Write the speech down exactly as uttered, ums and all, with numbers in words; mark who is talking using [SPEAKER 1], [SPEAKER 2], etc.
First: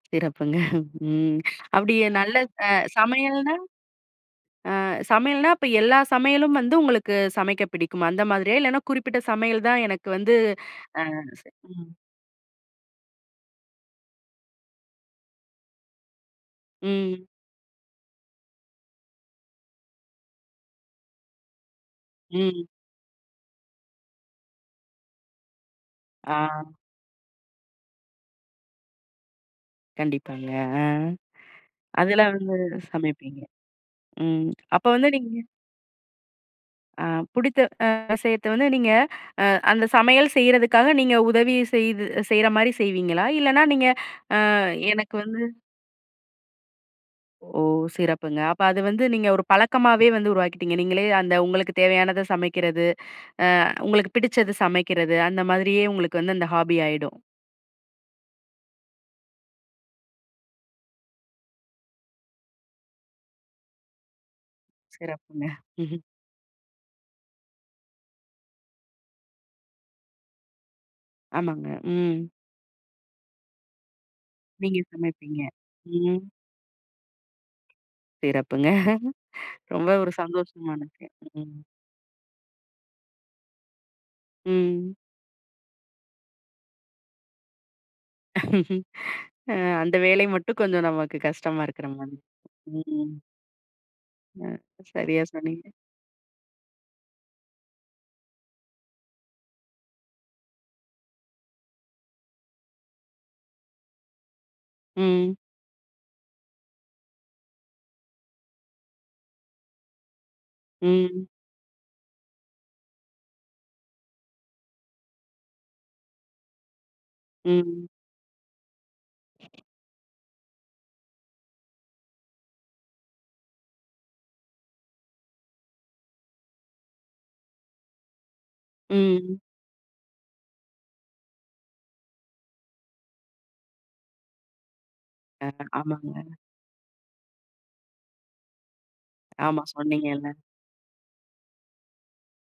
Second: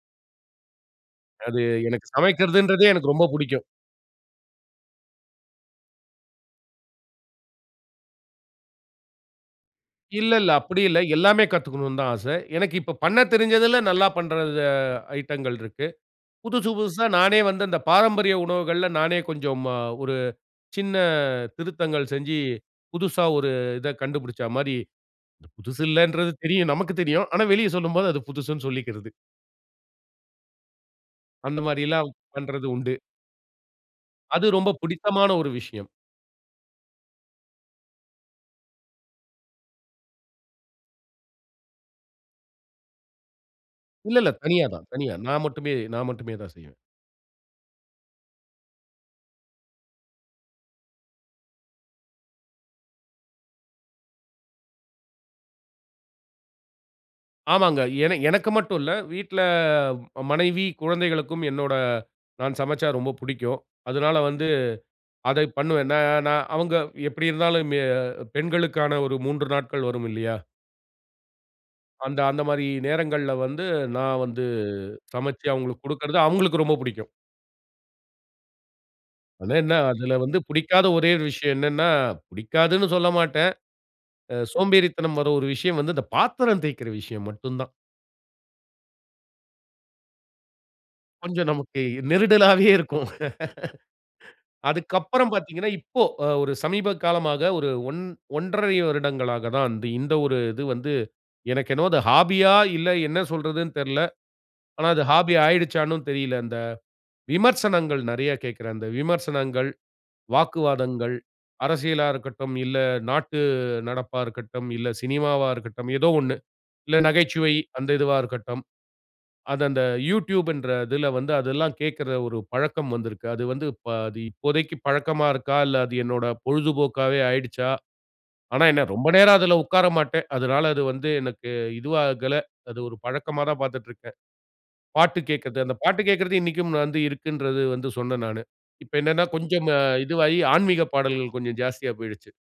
[SPEAKER 1] சிறப்புங்க. ம்.
[SPEAKER 2] அது
[SPEAKER 1] அப்பிடியே
[SPEAKER 2] எனக்கு
[SPEAKER 1] நல்ல அ
[SPEAKER 2] சமைக்கிறதுன்றதே எனக்கு ரொம்ப
[SPEAKER 1] சமையல்னா!
[SPEAKER 2] பிடிக்கும்.
[SPEAKER 1] ஆ சமையல்னா அப்ப எல்லா சமையலும் வந்து உங்களுக்கு சமைக்க பிடிக்குமா! அந்த மாதிரியா? இல்லன்னா குறிப்பிட்ட சமையல் தான் எனக்கு
[SPEAKER 2] இல்ல
[SPEAKER 1] வந்து
[SPEAKER 2] இல்ல அப்பிடி இல்ல.
[SPEAKER 1] அ
[SPEAKER 2] எல்லாமே
[SPEAKER 1] சரி ம். [unintelligible]
[SPEAKER 2] கத்துக்கணுன்தான் ஆசை. எனக்கு இப்போ பண்ணத் தெரிஞ்சதுல நல்லா பண்ற இத ஐட்டங்கள் இருக்கு. புதிது புதுசு புதுசா
[SPEAKER 1] ம்.
[SPEAKER 2] நானே வந்து இந்த பாரம்பரிய உணவுகள்ல நானே கொஞ்சம் ம அ ஒரு சின்ன திருத்தங்கள் செஞ்சு,
[SPEAKER 1] ம்.
[SPEAKER 2] புதுசா ஒரு இத கண்டுபிடிச்சமாரி புதுசு இல்லன்றது தெரியும்.
[SPEAKER 1] ஆ.
[SPEAKER 2] நமக்குத் தெரியும். ஆனா வெளிய சொல்லும்போது அது புதுசுன்னு சொல்லிக்கிறது.
[SPEAKER 1] கண்டிப்பாங்க. ஆ
[SPEAKER 2] அந்தமாரி எல்லாம்
[SPEAKER 1] அதெல்லாம் வந்து
[SPEAKER 2] பண்றது உண்டு.
[SPEAKER 1] சமைப்பீங்க.
[SPEAKER 2] அது
[SPEAKER 1] ம்
[SPEAKER 2] ரொம்ப
[SPEAKER 1] அப்போ வந்து
[SPEAKER 2] பிடித்தமான
[SPEAKER 1] நீங்க
[SPEAKER 2] ஒரு விஷயம்.
[SPEAKER 1] ஆ பிடித்த அ விசயத்த வந்து நீங்க அ அந்த சமையல் செய்றதுக்காக நீங்க உதவி செய்து செய்றமாரி செய்வீங்களா! இல்லன்னா நீங்க
[SPEAKER 2] இல்ல இல்ல
[SPEAKER 1] அ
[SPEAKER 2] தனியா தான்,
[SPEAKER 1] எனக்கு
[SPEAKER 2] தனியா.
[SPEAKER 1] வந்து
[SPEAKER 2] நான் மட்டுமே! நான் மட்டுமே தான் செய்வேன்.
[SPEAKER 1] ஓ! சிறப்புங்க. அப்ப அது வந்து நீங்க ஒரு பழக்கமாவே வந்து உருவாக்கிட்டீங்க. நீங்களே அந்த உங்களுக்கு தேவையானத சமைக்கிறது, அ உங்களுக்கு பிடிச்சது சமைக்கிறது அந்த மாதிரியே உங்களுக்கு வந்து அந்த ஹாபி ஆயிடும்.
[SPEAKER 2] ஆமாங்க. ஏனா எனக்கு மட்டும் இல்ல, வீட்ல ம மனைவி, குழந்தைகளுக்கும் என்னோட நான் சமைச்சா ரொம்ப பிடிக்கும். அதனால வந்து அதை
[SPEAKER 1] சிறப்புங்க.
[SPEAKER 2] பண்ணுவேன். நான் நான் அவுங்க எப்பிடி இருந்தாலும் மெ பெண்களுக்கான ஒரு மூன்று நாட்கள் வரும் இல்லயா!
[SPEAKER 1] ஆமாங்க.
[SPEAKER 2] அந்த,
[SPEAKER 1] ம்.
[SPEAKER 2] அந்தமாரி நேரங்கள்ல வந்து நான் வந்து
[SPEAKER 1] நீங்க சமைப்பீங்க.
[SPEAKER 2] சமைச்சு அவுங்களுக்கு கொடுக்கிறது
[SPEAKER 1] ம்
[SPEAKER 2] அவுங்களுக்கு ரொம்ப பிடிக்கும்.
[SPEAKER 1] சிறப்புங்க.
[SPEAKER 2] அதே என்ன
[SPEAKER 1] ரொம்ப ஒரு
[SPEAKER 2] அதில வந்து
[SPEAKER 1] சந்தோஷம்
[SPEAKER 2] பிடிக்காத
[SPEAKER 1] எனக்கு,
[SPEAKER 2] ஒரே ஒரு விஷயம்
[SPEAKER 1] ம்.
[SPEAKER 2] என்னன்னா, பிடிக்கான்னு சொல்லமாட்டேன். அ
[SPEAKER 1] ம்.
[SPEAKER 2] சோம்பேறித்தனம் வர்ற ஒரு விஷயம் வந்து இந்த பாத்திரம் தேய்க்கிற விஷயம் மட்டும் தான்.
[SPEAKER 1] அ அந்த வேலை மட்டும் கொஞ்சம் நமக்கு
[SPEAKER 2] கொஞ்சம்
[SPEAKER 1] கஷ்டமா
[SPEAKER 2] நமக்கு
[SPEAKER 1] இருக்கிறமாரி.
[SPEAKER 2] நெருடலாவே
[SPEAKER 1] ம்,
[SPEAKER 2] இருக்கும்.
[SPEAKER 1] ம். அ
[SPEAKER 2] அதுக்குகு
[SPEAKER 1] சரியா
[SPEAKER 2] அப்புறம் பார்த்தீங்கன்னா,
[SPEAKER 1] சொன்னீங்க.
[SPEAKER 2] இப்போ அ ஒரு சமீப காலமா ஒரு ஒன் ஒன்றரை வருடங்களா தான் வந்து இந்த ஒரு இது வந்து எனக்கு என்னமோ அது ஹாபி ஆ இல்ல என்ன சொல்றதுன்னு தெரில. ஆனா அது
[SPEAKER 1] ம்.
[SPEAKER 2] ஹாபியா ஆயிடுச்சான்னு தெரியல. விமர்சனங்கள் நிறைய கேட்கிறேன். அந்த விமர்சனங்கள், வாக்குவாதங்கள்,
[SPEAKER 1] ம்.
[SPEAKER 2] அரசியலாக இருக்கட்டும், இல்ல நாட்டு நடப்பா இருக்கட்டும், இல்ல சினிமாவா இருக்கட்டும். ஏதோ ஒன்னு. இல்ல நகைச்சுவை
[SPEAKER 1] ம்
[SPEAKER 2] அந்த இதுவா இருக்கட்டும். அது அந்த Youtube ன்ற இதில வந்து அதெல்லாம் கேட்கிற ஒரு பழக்கம் வந்திருக்கு. அது வந்து பா தி இப்போதைக்கு பழக்கமா இருக்கா? இல்ல அது என்னோட பொழுதுபோக்காவே ஆயிடுச்சா? ஆனா என்ன ரொம்ப நேரம்
[SPEAKER 1] ம்.
[SPEAKER 2] அதில உட்கார மாட்டேன். அதனால அது வந்து எனக்கு இதுவாகல. அது ஒரு பழக்கமா தான் பார்த்துட்டு இருக்கேன். பாட்டு
[SPEAKER 1] ஆ,
[SPEAKER 2] கேட்கிறது. அந்த பாட்டு
[SPEAKER 1] ஆமாங்க.
[SPEAKER 2] கேட்கிறது இன்னக்கும் வந்து இருக்குன்றது வந்து சொன்னேன் நானு. இப்ப என்னன்னா,
[SPEAKER 1] ஆமா.
[SPEAKER 2] கொஞ்சம்
[SPEAKER 1] சொன்னீங்கல்ல.
[SPEAKER 2] இதுவாகி ஆன்மீகப் பாடல்கள் கொஞ்சம் ஜாஸ்தியா போயிடுச்சு.